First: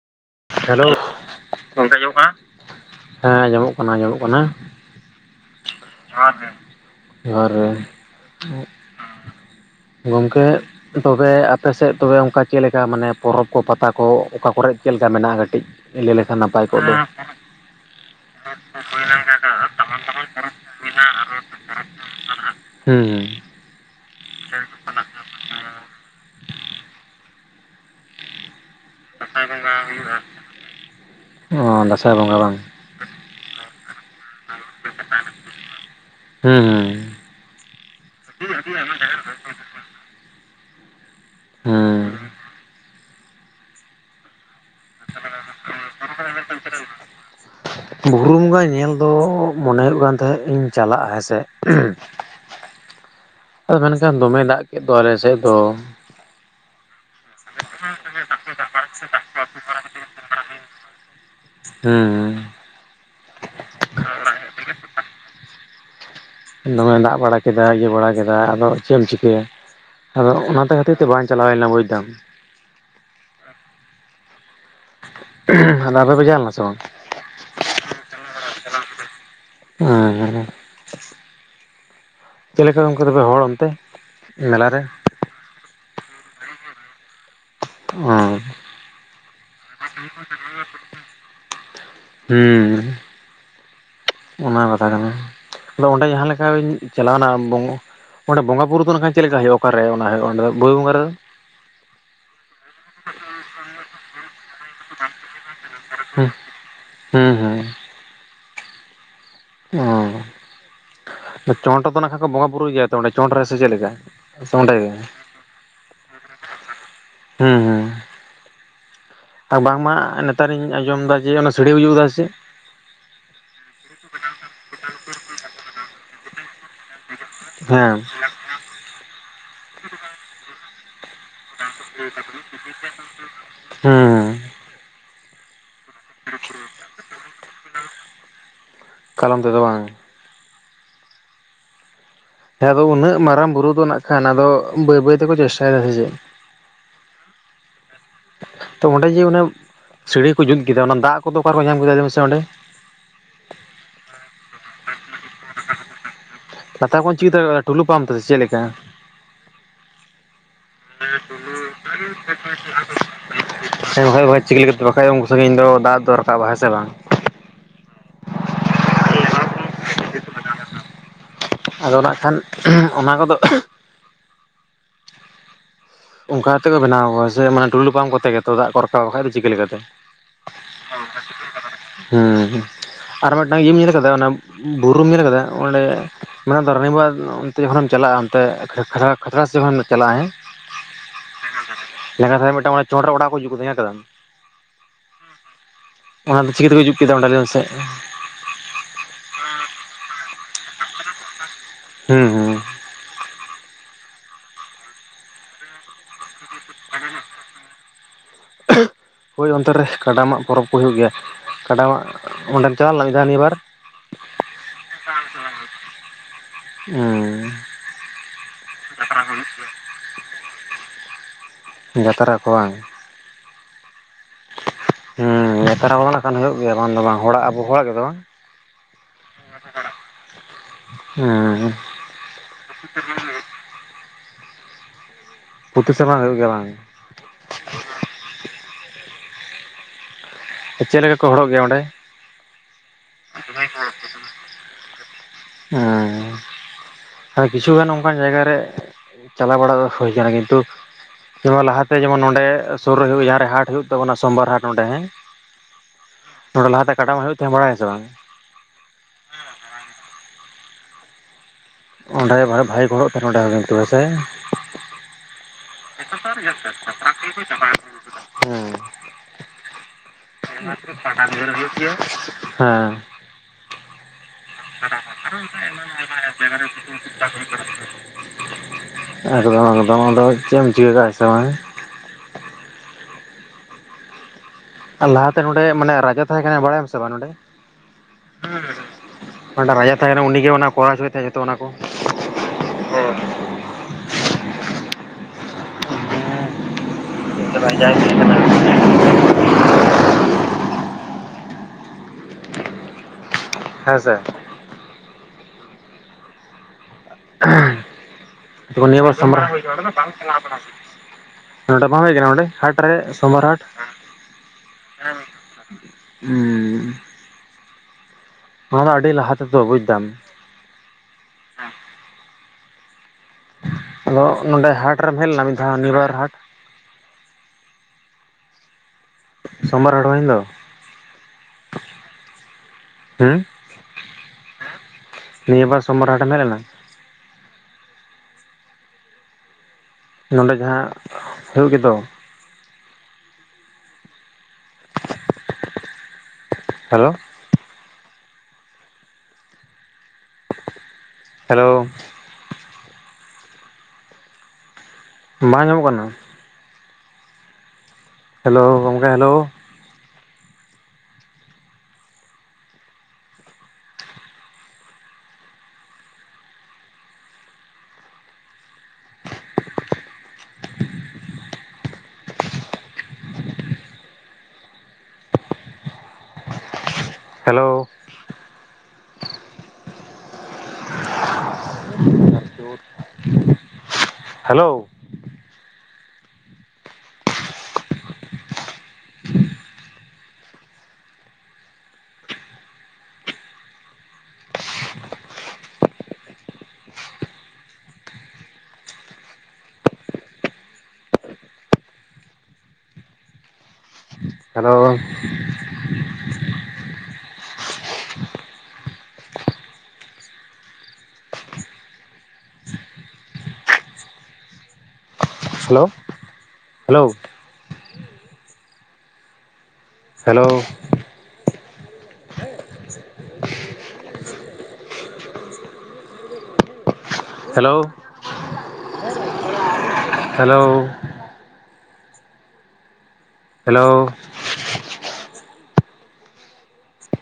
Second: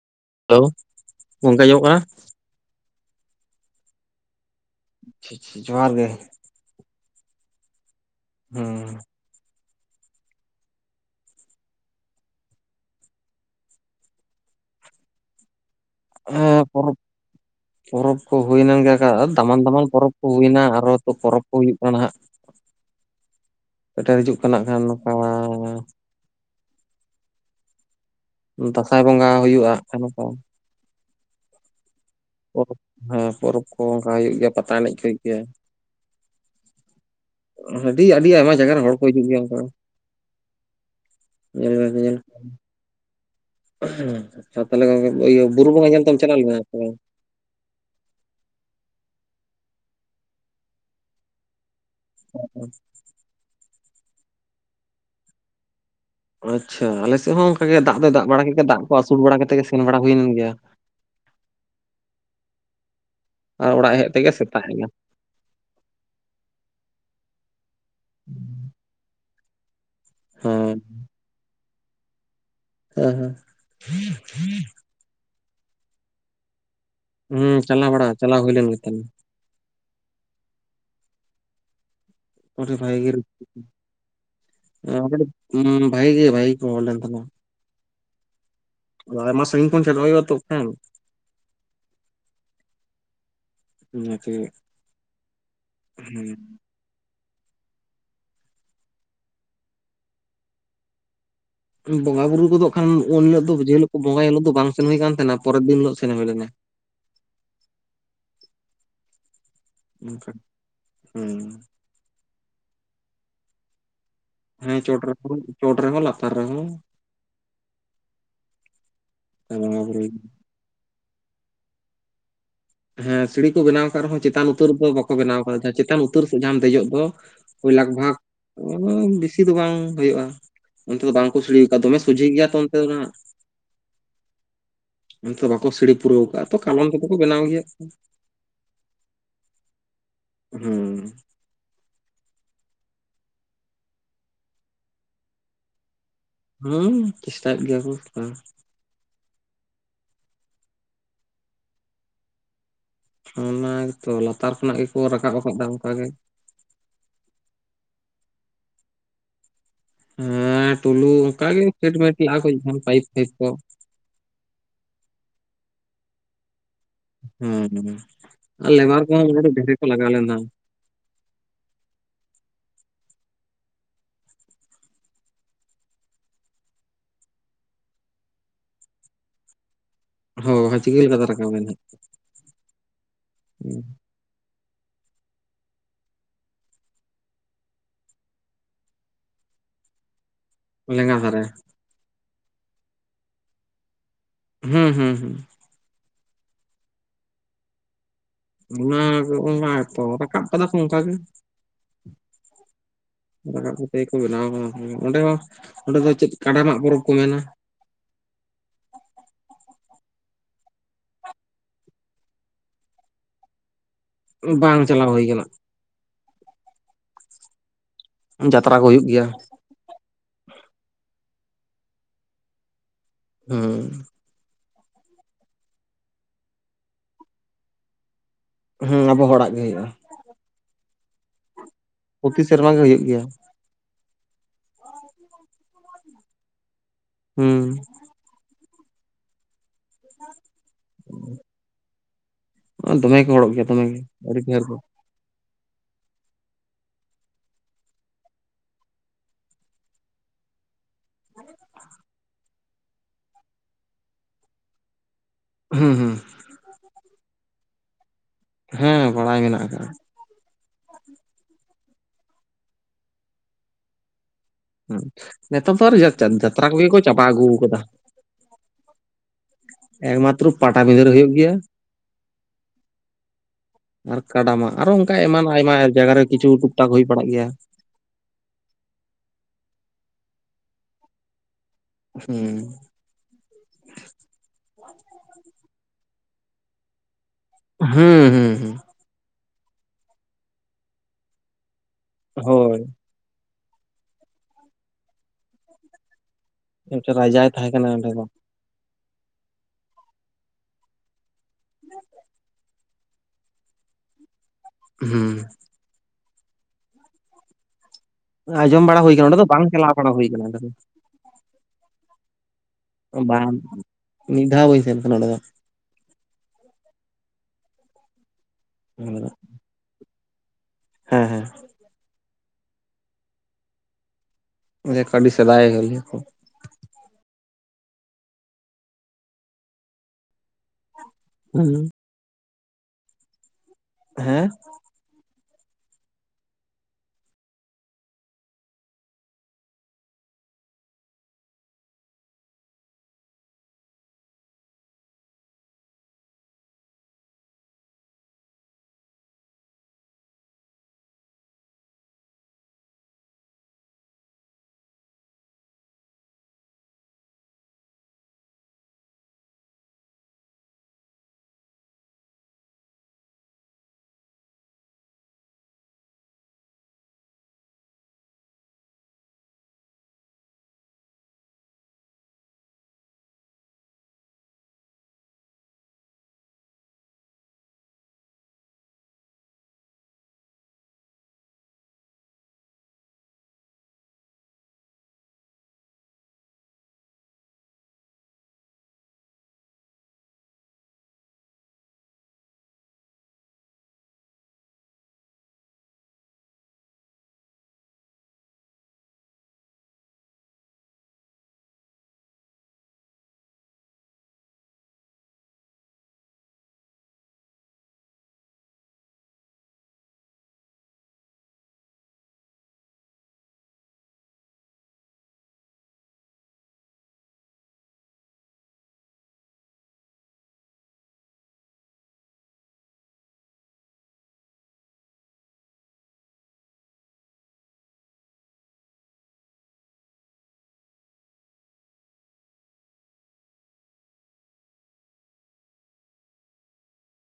Hello, ᱜᱚᱝᱠᱮ ᱟᱸᱡᱚᱢᱚᱜ ᱠᱟᱱᱟ? ᱦᱮᱸ ᱟᱸᱡᱚᱢᱚᱜ ᱠᱟᱱᱟ ᱟᱸᱡᱚᱢᱚᱜ ᱠᱟᱱᱟ᱾ [inaudible] ᱡᱚᱦᱟᱨ ᱜᱮ᱾ ᱡᱚᱦᱟᱨ ᱜᱮ᱾ ᱦᱮᱸ ᱜᱚᱝᱠᱮ ᱛᱚᱵᱮ ᱟᱯᱮ ᱥᱮᱫ ᱛᱚᱵᱮ ᱚᱱᱠᱟ ᱪᱮᱫ ᱞᱮᱠᱟ? ᱢᱟᱱᱮ ᱯᱚᱨᱚᱵᱽ ᱠᱚ, ᱯᱟᱛᱟ ᱠᱚ ᱚᱠᱟ ᱠᱚᱨᱮ ᱪᱮᱫ ᱞᱮ ᱠᱟ ᱢᱮᱱᱟᱜᱼᱟ ᱠᱟᱹᱴᱤᱡ ᱞᱟᱹᱭ ᱞᱮᱠᱷᱟᱱ ᱱᱟᱯᱟᱭ ᱠᱚ [unintelligible] ᱯᱚᱨᱚᱵᱽ ᱯᱚᱨᱚᱵᱽ ᱠᱚ ᱦᱩᱭᱱᱟ ᱜᱮ ᱫᱟᱢᱟᱱ ᱫᱟᱢᱟᱱ ᱯᱚᱨᱚᱵᱽ ᱠᱚ ᱦᱩᱭᱱᱟ ᱟᱨᱚ ᱛᱚ ᱯᱚᱨᱚᱵᱽ ᱠᱚ ᱦᱩᱭᱩᱜ ᱠᱟᱱᱟ ᱦᱟᱸᱜ᱾ [unintelligible] ᱦᱩᱸ ᱦᱩᱸ᱾ ᱥᱮᱴᱮᱨ ᱦᱤᱡᱩᱜ ᱠᱟᱱᱟ ᱦᱟᱸᱜ ᱠᱷᱟᱱ ᱱᱚᱝᱠᱟ ᱫᱟᱸᱥᱟᱭ ᱵᱚᱸᱜᱟ ᱦᱩᱭᱩᱜᱼᱟ ᱦᱟᱸᱜ ᱠᱟ ᱱᱚᱝᱠᱟ᱾ ᱦᱩᱸ, ᱚ ᱫᱟᱸᱥᱟᱭ ᱵᱚᱸᱜᱟ ᱵᱟᱝ ᱦᱮᱸ ᱯᱚᱨᱚᱵᱽ ᱠᱚ ᱚᱝᱠᱟ ᱦᱩᱭᱩᱜ ᱜᱮᱭᱟ ᱯᱟᱛᱟ ᱮᱱᱮᱡ ᱠᱚ ᱦᱩᱭᱩᱜ ᱜᱮᱭᱟ᱾ ᱦᱩᱸ ᱟᱹᱰᱤ ᱟᱹᱰᱤ ᱟᱭᱢᱟ ᱡᱟᱭᱜᱟ ᱨᱮᱱ ᱦᱚᱲ ᱠᱚ ᱦᱤᱡᱩᱜ ᱜᱮᱭᱟ ᱚᱝᱠᱟ ᱧᱮᱞ ᱢᱮᱞᱛᱮ ᱦᱩᱸ ᱧᱮᱞ᱾ [unintelligible] ᱟᱪᱪᱷᱟ ᱛᱟᱦᱚᱞᱮ ᱜᱚᱝᱠᱮ ᱤᱭᱟᱹ ᱵᱩᱨᱩ ᱵᱚᱸᱜᱟ ᱧᱮᱞ ᱫᱚᱢ ᱪᱟᱞᱟᱣ ᱞᱮᱱᱟ ᱥᱮ ᱵᱟᱝ? ᱵᱷᱩᱨᱩ ᱵᱚᱸᱜᱟ ᱧᱮᱞ ᱫᱚ ᱢᱚᱱᱮ ᱦᱩᱭᱩᱜ ᱠᱟᱱ ᱛᱟᱦᱮᱸᱫ ᱤᱧ ᱪᱟᱞᱟᱜ-ᱟ ᱦᱮᱸᱥᱮ, [inaudible] ᱟᱫᱚ ᱢᱮᱱᱠᱷᱟᱱ ᱫᱚᱢᱮ ᱫᱟᱜ ᱠᱮᱫ ᱫᱚ ᱟᱞᱮ ᱥᱮᱫ ᱫᱚ᱾ ᱟᱪᱷᱟ ᱟᱞᱮ ᱥᱮᱫ ᱦᱚᱸ ᱚᱱᱠᱟ ᱜᱮ ᱫᱟᱜ ᱫᱚ ᱫᱟᱜ ᱵᱟᱲᱟ ᱠᱮᱜ ᱜᱮᱭᱟ᱾ ᱫᱟᱜ ᱠᱚ ᱟᱹᱥᱩᱲ ᱵᱟᱲᱟ ᱠᱟᱛᱮᱜ ᱜᱮ ᱥᱮᱱ ᱵᱟᱲᱟ ᱦᱩᱭ ᱞᱮᱱ ᱜᱮᱭᱟ᱾ ᱦᱮᱸ᱾ ᱟᱨ ᱚᱲᱟᱜ ᱦᱮᱡ ᱛᱮᱜᱮ ᱥᱮᱛᱟᱜ ᱮᱱᱟ᱾ ᱫᱚᱢᱮ ᱫᱟᱜ ᱵᱟᱲᱟ ᱠᱮᱫᱟ, ᱤᱭᱟᱹ ᱵᱟᱲᱟ ᱠᱮᱫᱟᱭ, ᱟᱫᱚ ᱪᱮᱫ ᱮᱢ ᱪᱤᱠᱟᱹᱭᱟ? ᱟᱫᱚ ᱚᱱᱟᱛᱮ ᱦᱮᱸ ᱠᱷᱟᱹᱛᱤᱨ ᱛᱮ ᱵᱟᱝ ᱪᱟᱞᱟᱣ ᱦᱩᱭ ᱞᱮᱱᱟ ᱵᱩᱡᱽᱫᱟᱢ᱾ ᱦᱮᱸ ᱦᱮᱸ᱾ ᱛᱟᱦᱚᱞᱮ ᱟᱯᱮ ᱯᱮ ᱪᱟᱞᱟᱣ ᱞᱮᱱᱟ ᱥᱮ ᱵᱟᱝ? ᱦᱩᱸ ᱪᱟᱞᱟᱣ ᱵᱟᱲᱟ ᱪᱟᱞᱟᱣ ᱦᱩᱭ ᱞᱮᱱ ᱜᱮ ᱛᱟᱦᱮᱸᱱᱟ᱾ [inaudible] ᱪᱮᱫ ᱟᱹᱰᱤ ᱞᱮᱠᱟ ᱵᱷᱟᱜᱤ ᱜᱚᱝᱠᱮ ᱜᱮ ᱛᱚᱵᱮ ᱦᱚᱲ, ᱚᱱᱛᱮ ᱢᱮᱞᱟᱨᱮ? ᱦᱩᱸ ᱵᱷᱟᱜᱮ ᱜᱮ ᱵᱷᱟᱜᱮ, ᱜᱮ ᱠᱚ ᱦᱚᱲ ᱞᱮᱱ ᱛᱟᱠᱣᱭᱟ᱾ ᱚᱻ ᱟᱫᱚ ᱟᱭᱢᱟ ᱥᱟᱹᱜᱤᱧ ᱠᱷᱚᱱ [unintelligible] ᱦᱩᱭᱩᱜ-ᱟ ᱛᱩᱯᱩᱱ᱾ ᱦᱩᱸᱻ ᱚᱱᱟᱛᱮ ᱚᱱᱟᱦ ᱠᱟᱛᱷᱟ ᱠᱟᱱᱟ, ᱟᱫᱚ ᱚᱸᱰᱮ ᱡᱟᱦᱟᱸ ᱞᱮᱠᱟ ᱵᱤᱱ ᱪᱟᱞᱟᱣᱱᱟ ᱵᱩᱱ ᱚᱸᱰᱮ ᱵᱚᱸᱜᱟ ᱵᱩᱨᱩ ᱫᱚ ᱱᱟᱜᱠᱷᱟᱱ ᱪᱮᱫ ᱞᱮᱠᱟ ᱦᱩᱭᱩᱜᱼᱟ? ᱚᱠᱟᱨᱮ ᱚᱱᱟ ᱦᱩᱭᱩᱜᱼᱟ? ᱚᱸᱰᱮ ᱫᱚ ᱵᱩᱦᱤ ᱵᱚᱸᱜᱟ ᱨᱮᱫᱚ? ᱵᱚᱸᱜᱟ ᱵᱩᱨᱩ ᱠᱚᱫᱚ ᱠᱷᱟᱱ, ᱩᱱ ᱦᱤᱞᱚᱜ ᱫᱚ ᱡᱮ ᱦᱤᱞᱳᱜ ᱠᱚ ᱵᱚᱸᱜᱟᱭᱟ ᱩᱱ ᱦᱤᱞᱳᱜ ᱫᱚ ᱵᱟᱝ ᱥᱮᱱ ᱦᱩᱭ ᱠᱟᱱ ᱛᱟᱦᱮᱱᱟ, ᱯᱚᱨᱮ ᱫᱤᱱ ᱦᱤᱞᱳᱜ ᱥᱮᱱ ᱦᱩᱭ ᱞᱮᱱᱟ᱾ ᱦᱮᱸ ᱦᱮᱸ᱾ ᱚᱱᱠᱟ ᱦᱮᱸ ᱚᱻ ᱪᱚᱸᱰ ᱫᱚ ᱱᱟ ᱠᱷᱟ ᱠᱚ ᱵᱚᱸᱜᱟ ᱵᱩᱨᱩᱭ ᱜᱮᱭᱟ ᱛᱚ, ᱚᱸᱰᱮ ᱪᱚᱸᱰ ᱨᱮ ᱥᱮ ᱪᱮᱫ ᱞᱮᱠᱟ? ᱥᱮ ᱚᱸᱰᱮ ᱦᱮᱸ ᱜᱮ ᱪᱚᱴ ᱨᱮᱦᱚ, ᱞᱟᱛᱟᱨ ᱨᱮᱦᱚ᱾ ᱦᱩᱸ ᱦᱩᱸ ᱟᱨ ᱵᱟᱝᱢᱟ ᱱᱮᱛᱟᱨᱤᱧ ᱟᱸᱡᱚᱢ ᱮᱫᱟ ᱡᱮ, ᱚᱱᱟ ᱥᱤᱲᱤ ᱠᱚ ᱡᱩᱫᱟ ᱥᱮ ᱪᱮᱫ? ᱦᱮᱸ ᱥᱤᱲᱤ ᱠᱚ ᱵᱮᱱᱟᱣ ᱟᱠᱟᱫ ᱨᱮᱦᱚᱸ, ᱪᱮᱛᱟᱱ ᱩᱛᱟᱹᱨ ᱫᱚ ᱵᱟᱠᱚ ᱵᱮᱱᱟᱣ ᱟᱠᱟᱫᱟ, ᱪᱮᱛᱟᱱ ᱩᱛᱟᱹᱨ ᱥᱮᱫ ᱡᱟᱦᱟᱢ ᱫᱮᱡᱚᱜ ᱫᱚ᱾ ᱳᱭ ᱞᱟᱠ ᱦᱮᱸ ᱵᱷᱟᱜᱽ ᱳᱭ ᱵᱮᱥᱤ ᱫᱚ ᱵᱟᱝ ᱦᱳᱭᱳᱜᱼᱟ᱾ ᱚᱱᱛᱮ ᱫᱚ ᱵᱟᱝ ᱠᱩ ᱥᱤᱲᱤ ᱠᱟᱫ, ᱫᱚᱢᱮ ᱥᱚᱡᱷᱮ ᱜᱮᱭᱟ ᱛᱚ ᱚᱱᱛᱮ ᱫᱚ ᱦᱟᱜ ᱦᱩᱸ ᱚᱱᱛᱮ ᱫᱚ ᱵᱟᱠᱚ ᱥᱤᱲᱤ ᱯᱩᱨᱟᱹᱣ ᱠᱟᱜᱼᱟ, ᱛᱚ ᱠᱟᱞᱚᱢ ᱛᱮᱫ ᱠᱚ ᱵᱮᱱᱟᱣ ᱜᱮᱭᱟ᱾ ᱠᱟᱞᱚᱢ ᱛᱮᱫᱚ ᱵᱟᱝ᱾ ᱦᱩᱸᱻ ᱦᱮᱸ ᱟᱫᱚ ᱩᱱᱟᱹᱜ ᱢᱟᱨᱟᱝ ᱵᱩᱨᱩ ᱫᱚ ᱱᱟᱜ ᱠᱷᱟᱱ, ᱟᱫᱚ ᱵᱟᱹᱭ ᱵᱟᱹᱭ ᱛᱮᱠᱚ ᱪᱮᱥᱴᱟᱭ ᱫᱟ ᱥᱮ ᱪᱮᱫ, ᱦᱩᱸ ᱪᱮᱥᱴᱟᱭᱮᱫ ᱜᱮᱭᱟ ᱠᱚ, ᱦᱩᱸ ᱛᱚ ᱚᱸᱰᱮ ᱡᱮ ᱚᱱᱟ ᱥᱤᱲᱤ ᱠᱚ ᱡᱩᱛ ᱠᱮᱫᱟ, ᱚᱱᱟ ᱫᱟᱜ ᱠᱚᱫᱚ ᱚᱠᱟᱨᱮ ᱠᱚ ᱧᱟᱢ ᱠᱮᱫᱟ ᱞᱟᱹᱭ ᱢᱮᱥᱮ ᱚᱸᱰᱮ? ᱚᱱᱟ ᱜᱮ ᱛᱚ, ᱞᱟᱛᱟᱨ ᱠᱷᱚᱱᱟᱜ ᱜᱮᱠᱚ ᱨᱟᱠᱟᱵ ᱟᱠᱟᱫᱟᱫᱟ ᱚᱱᱠᱟ ᱜᱮ᱾ ᱞᱟᱛᱟᱨ ᱠᱷᱚᱱ ᱪᱤᱠᱟᱹᱛᱮ ᱴᱩᱞᱩ ᱯᱟᱢᱯ ᱛᱮ ᱥᱮ ᱪᱮᱫ ᱞᱮᱠᱟ? ᱦᱮᱸ [unintelligible] ᱦᱮ ᱴᱩᱞᱩ ᱚᱱᱠᱟ ᱜᱮ ᱥᱮᱴᱢᱮᱴ ᱞᱟᱜᱼᱟ ᱠᱚ ᱡᱟᱦᱟᱱ ᱯᱟᱭᱤᱯ ᱯᱷᱟᱭᱤᱯ ᱠᱚ ᱠᱟᱠᱷᱟᱪ ᱫᱚ ᱵᱟ ᱪᱤᱠᱟᱹ ᱞᱮᱠᱟᱛᱮ ᱦᱳᱭ ᱵᱟᱠᱷᱟᱱᱡ ᱩᱱᱠᱩ ᱥᱚᱸᱜ ᱤᱧ ᱫᱚ ᱫᱟᱜ ᱫᱚ ᱨᱟᱠᱟᱵᱟ ᱥᱮ ᱵᱟᱝ? ᱦᱮᱸ ᱦᱮᱸ ᱟᱨ ᱞᱮᱵᱟᱨ ᱠᱚᱦᱚᱸ [unintelligible] ᱰᱷᱮᱨ ᱠᱚ ᱞᱟᱜᱟᱣ ᱞᱮᱱᱟ ᱟᱫᱚ ᱱᱟᱜ ᱠᱷᱟᱱ, ᱚᱱᱟ ᱠᱚᱫᱚ ᱚᱱᱠᱟ ᱠᱟᱛᱮᱠᱚ ᱵᱮᱱᱟᱣ ᱠᱟᱫᱟ ᱥᱮ ᱢᱮ ᱴᱩᱤᱞᱩ ᱯᱟᱢᱯ ᱠᱚᱛᱮ ᱜᱮᱛ, ᱫᱟᱜ ᱠᱚ ᱨᱟᱠᱟᱵ ᱵᱟᱠᱷᱟᱡ ᱫᱚ ᱪᱤᱠᱟᱹ ᱞᱮᱠᱟᱛᱮ? ᱦᱳᱭ ᱪᱤᱠᱟᱹ ᱞᱮᱠᱟᱛᱮ ᱨᱟᱠᱟᱵ ᱮᱱ ᱦᱟᱸᱜ ᱩᱢᱸ ᱦᱩᱸ ᱟᱨ ᱢᱤᱫᱴᱟᱝ ᱤᱭᱟᱹᱢ ᱧᱮᱞ ᱠᱟᱫᱟ ᱚᱱᱟ ᱵᱩᱨᱩᱢ ᱧᱮᱞ ᱟᱠᱟᱫᱟ ᱚᱸᱰᱮ ᱢᱮᱱ ᱫᱚ ᱨᱟᱱᱤᱵᱟᱨ ᱚᱱᱛᱮ ᱡᱚᱠᱷᱚᱱᱮᱢ ᱪᱟᱞᱟᱜᱼᱟ, ᱚᱱᱛᱮ ᱠᱷᱟᱛᱲᱟ ᱠᱷᱟᱛᱲᱟ ᱥᱮᱫ ᱡᱚᱠᱷᱚᱱᱮᱢ ᱪᱟᱞᱟᱜᱼᱟ ᱦᱮᱸ, ᱞᱮᱸᱜᱟ ᱫᱷᱟᱨᱮ, ᱞᱮᱸᱜᱟ ᱫᱷᱟᱨᱮ ᱢᱤᱫᱴᱟᱝ ᱚᱱᱵᱮ ᱪᱚᱴ ᱨᱮ ᱳᱲᱟᱜ ᱠᱚ ᱡᱩᱫ ᱠᱟᱫᱟ, ᱧᱮᱞ ᱠᱟᱫᱟᱢ? ᱦᱩᱸ ᱦᱩᱸ ᱦᱩᱸ, ᱚᱱᱟ ᱫᱚ ᱪᱤᱠᱟᱹᱛᱮᱠᱚ ᱡᱩᱫ ᱠᱮᱫᱟ, ᱚᱸᱰᱮ ᱞᱟᱭ ᱢᱮ ᱥᱮ? [unintelligible] ᱨᱟᱠᱟᱯ ᱠᱟᱫᱟ ᱠᱚ ᱚᱱᱠᱟ ᱜᱮ᱾ ᱦᱮᱸ ᱦᱮᱸ, ᱨᱟᱠᱟᱵ ᱠᱟᱛᱮ ᱜᱮᱠᱚ ᱵᱮᱱᱟᱣᱟ ᱠᱟᱫᱟ, ᱚᱸᱰᱮ ᱦᱚᱸ ᱚᱸᱰᱮ ᱫᱚ ᱪᱮᱫ ᱠᱟᱰᱟ ᱢᱟᱜ ᱯᱚᱨᱚᱵᱽ ᱠᱚ ᱢᱮᱱᱟ? [unintelligible] ᱦᱳᱭ ᱚᱱᱛᱮ ᱨᱮ, ᱠᱟᱰᱟ ᱢᱟᱜ ᱯᱚᱨᱚᱵᱽ ᱠᱚ ᱦᱩᱭᱩᱜ ᱜᱮᱭᱟ, ᱠᱟᱰᱟᱢᱟᱜ ᱚᱸᱰᱮᱢ ᱪᱟᱞᱟᱣ ᱞᱮᱱᱟ ᱢᱤᱫ ᱫᱷᱟᱣ ᱱᱤᱭᱟᱹ ᱵᱟᱨ? ᱵᱟᱝ ᱪᱟᱞᱟᱣ ᱦᱩᱭ ᱟᱠᱟᱱᱟ᱾ ᱚᱻ ᱡᱟᱛᱨᱟ ᱠᱚ ᱦᱩᱭᱩᱜ ᱜᱮᱭᱟ, ᱡᱟᱛᱨᱟ ᱠᱚ ᱵᱟᱝ? ᱦᱩᱸ, [inaudible] ᱦᱩᱸ ᱱᱮᱛᱟᱨ ᱟᱢᱚᱞ ᱞᱮᱠᱷᱟᱱ ᱦᱩᱭᱩᱜ ᱜᱮᱭᱟ ᱵᱟᱝ ᱫᱚ ᱵᱟᱝ ᱦᱚᱲᱟᱜ ᱟᱵᱚ ᱦᱚᱲᱟᱜ ᱜᱮᱫᱚ ᱵᱟᱝ? ᱦᱩᱸ ᱟᱵᱚ ᱦᱚᱲᱟᱜ ᱜᱮ ᱦᱩᱭᱩᱜᱼᱟ ᱾ [inaudible] ᱦᱩᱸ ᱯᱨᱚᱛᱤ ᱥᱮᱨᱢᱟ ᱜᱮ ᱦᱩᱭᱩᱜ ᱜᱮᱭᱟ ᱾ ᱯᱨᱟᱛᱤ ᱥᱮᱨᱢᱟ ᱜᱮ ᱦᱩᱭᱩᱜ ᱜᱮᱭᱟ ᱵᱟᱝ? ᱦᱩᱸ᱾ [inaudible] ᱪᱮᱜ ᱞᱮᱠᱟ ᱠᱚ ᱦᱚᱲᱚᱜ ᱜᱮᱭᱟ ᱚᱸᱰᱮ? ᱫᱚᱢᱮ ᱠᱚ ᱦᱚᱲᱚᱜ ᱜᱮᱭᱟ ᱫᱚᱢᱮ ᱜᱮ ᱟᱹᱰᱤ ᱰᱷᱮᱨ ᱜᱚ ᱾ ᱦᱮᱸ ᱟᱨ ᱠᱤᱪᱷᱩᱜᱟᱱ ᱚᱱᱠᱟᱱ ᱡᱟᱭᱜᱟ ᱨᱮ ᱪᱟᱞᱟᱣ ᱵᱟᱲᱟ ᱫᱚ ᱦᱳᱭ ᱠᱟᱱᱟ ᱠᱤᱱᱛᱩ ᱱᱟᱣᱟ ᱞᱟᱦᱟᱛᱮ ᱡᱮᱢᱚᱱ ᱱᱚᱸᱰᱮ ᱥᱩᱨ ᱨᱮ ᱦᱩᱭᱩᱜ ᱡᱟᱦᱟᱸ ᱨᱮ ᱦᱟᱴ ᱦᱩᱭᱩᱜ ᱛᱟᱵᱚ ᱥᱳᱢᱵᱟᱨ ᱦᱟᱴ ᱱᱚᱰᱮ ᱦᱮᱸ ᱦᱩᱸ ᱦᱩᱸ ᱾ ᱱᱚᱰᱮ ᱞᱟᱦᱟᱛᱮ ᱠᱟᱰᱟᱢᱟᱜ ᱦᱳᱭᱳᱜ ᱛᱟᱦᱮᱸᱫ ᱵᱟᱲᱟᱭᱟᱢ ᱥᱮ ᱵᱟᱝ? ᱦᱮᱸ ᱵᱟᱲᱟᱭ ᱢᱮᱱᱟᱜ ᱠᱟᱜᱼᱟ ᱾ ᱚᱸᱰᱮ ᱵᱷᱟᱭᱮ ᱵᱷᱟᱭᱮ ᱠᱚ ᱦᱚᱲᱚᱜ ᱛᱟᱦᱮᱸ ᱱᱚᱸᱰᱮ ᱦᱚᱸ ᱠᱤᱱᱛᱩ ᱦᱮᱥᱮ? [unintelligible] ᱦᱮᱸ ᱱᱮᱛᱟᱨ ᱫᱚ ᱟᱨ ᱥᱟᱠᱨᱟᱛ [inaudible] ᱡᱟᱛᱨᱟ ᱠᱚᱜᱮ ᱠᱚ ᱪᱟᱵᱟ ᱟᱹᱜᱩ ᱟᱠᱟᱫᱟ ᱠᱟᱜᱼᱟ ᱮᱠᱢᱟᱛᱨᱚ [inaudible] ᱮᱠ ᱢᱟᱛᱨᱳ ᱯᱟᱴᱟᱵᱤᱸᱫᱟᱹ ᱦᱩᱭᱩᱜ ᱯᱟᱴᱟᱵᱤᱫᱟᱹ ᱨᱮ ᱦᱳᱭᱳᱜ ᱜᱮᱭᱟ [inaudible] ᱦᱩᱸ ᱾ ᱟᱨ ᱠᱟᱰᱟ ᱢᱟᱜ ᱾ ᱠᱟᱰᱟ ᱢᱟᱜ ᱟᱨᱚ ᱚᱱᱠᱟ ᱟᱭᱢᱟ ᱟᱭᱢᱟ ᱡᱟᱭᱜᱟ ᱨᱮ ᱴᱟᱠ ᱦᱩᱭ ᱵᱟᱲᱟᱜ ᱜᱮᱭᱟ [unintelligible] [inaudible] ᱟᱫᱚ ᱚᱱᱟ ᱠᱚᱫᱚ ᱢᱟᱫᱚ ᱪᱮᱜ ᱮᱢ ᱪᱤᱠᱟᱹ ᱠᱟᱜᱼᱟ ᱦᱮᱸᱥᱮ ᱵᱟᱝ ᱾ ᱦᱩᱸ ᱞᱟᱦᱟ ᱛᱮ ᱱᱚᱰᱮ ᱢᱟᱱᱮ ᱨᱟᱡᱟ ᱛᱟᱦᱮᱸ ᱠᱟᱱᱟᱭ ᱵᱟᱲᱟᱭᱟᱢ ᱥᱮ ᱵᱟᱝ ᱱᱚᱰᱮ? ᱦᱩᱸ ᱦᱩᱸ ᱾ [inaudible] ᱚᱰᱮ ᱨᱟᱡᱟ ᱛᱟᱦᱮᱸ ᱠᱟᱱᱟ ᱩᱱᱤᱜᱮ ᱚᱱᱟ ᱠᱚᱨᱟ ᱪᱚᱭ ᱛᱟᱭᱟ ᱡᱚᱛᱚ ᱚᱱᱟ ᱠᱚ [inaudible] ᱦᱳᱭ ᱾ [inaudible] ᱢᱤᱜᱴᱮᱡ ᱨᱟᱡᱟᱭ ᱛᱟᱦᱮᱸ ᱠᱟᱱᱟ ᱚᱸᱰᱮ ᱫᱚ ᱾ [inaudible] ᱦᱮᱸ ᱥᱮ ᱾ ᱦᱩᱸ᱾ [unintelligible] ᱫᱚ ᱱᱤᱭᱟᱹᱵᱟᱨ ᱢᱟᱨᱟᱝ ᱦᱳᱭ ᱠᱚᱜᱼᱟ ᱚᱸᱰᱮ ᱫᱚ ᱵᱟᱝ ᱪᱟᱞᱟᱣ ᱵᱟᱲᱟ ᱦᱩᱭ ᱠᱟᱱᱟ [inaudible] ᱱᱚᱸᱰᱮ ᱵᱟᱢ ᱡᱮᱡ ᱠᱟᱱᱟ ᱚᱸᱰᱮ ᱦᱟᱴ ᱾ ᱵᱟᱢ ᱵᱟᱢ ᱢᱤᱫ ᱫᱷᱟᱣ ᱵᱟᱹᱧ ᱥᱮᱱ ᱠᱟᱱᱟ ᱚᱸᱰᱮ ᱫᱚ ᱾ ᱦᱩᱸᱻ ᱱᱚᱣᱟ ᱫᱚ ᱟᱹᱰᱤ ᱞᱟᱦᱟ ᱛᱮᱫᱚ ᱵᱩᱡ ᱫᱟᱢ ᱾ ᱦᱮᱸ ᱦᱮᱸ ᱾ ᱟᱫᱚ ᱱᱚᱰᱮ ᱦᱟᱴ ᱚᱸᱰᱮ ᱨᱮᱢ ᱦᱮᱡ ᱟᱹᱰᱤ ᱞᱮᱱᱟ ᱢᱤᱫ ᱥᱮᱫᱟᱭ ᱫᱷᱟᱣ ᱦᱩᱭ ᱱᱤᱵᱟᱨ ᱟᱠᱚ᱾ ᱦᱟᱴ ᱾ ᱥᱚᱢᱵᱟᱨ ᱚᱨ ᱦᱩᱭᱮᱱ ᱫᱚ ᱾ ᱦᱩᱸ [inaudible] ᱦᱩᱸ ᱾ ᱦᱮᱸ [inaudible] ᱱᱤᱭᱟ ᱵᱟᱨ ᱥᱚᱢᱵᱟᱨ ᱦᱟᱴᱮᱢ ᱦᱮᱡ ᱞᱮᱱᱟ? ᱱᱚᱸᱰᱮ ᱡᱟᱦᱟᱸ [inaudible] ᱦᱩᱭᱩᱜ ᱜᱮᱫᱚ ᱾ [inaudible] ᱦᱮᱞᱳ ᱾ ᱦᱮᱞᱳ, ᱵᱟᱝ ᱧᱟᱢᱚᱜ ᱠᱟᱱᱟ ᱾ ᱦᱮᱞᱳ ᱜᱚᱢᱠᱮ hello. Hello, [unintelligible] hello, hello, hello, hello. Hello, hello, hello, hello,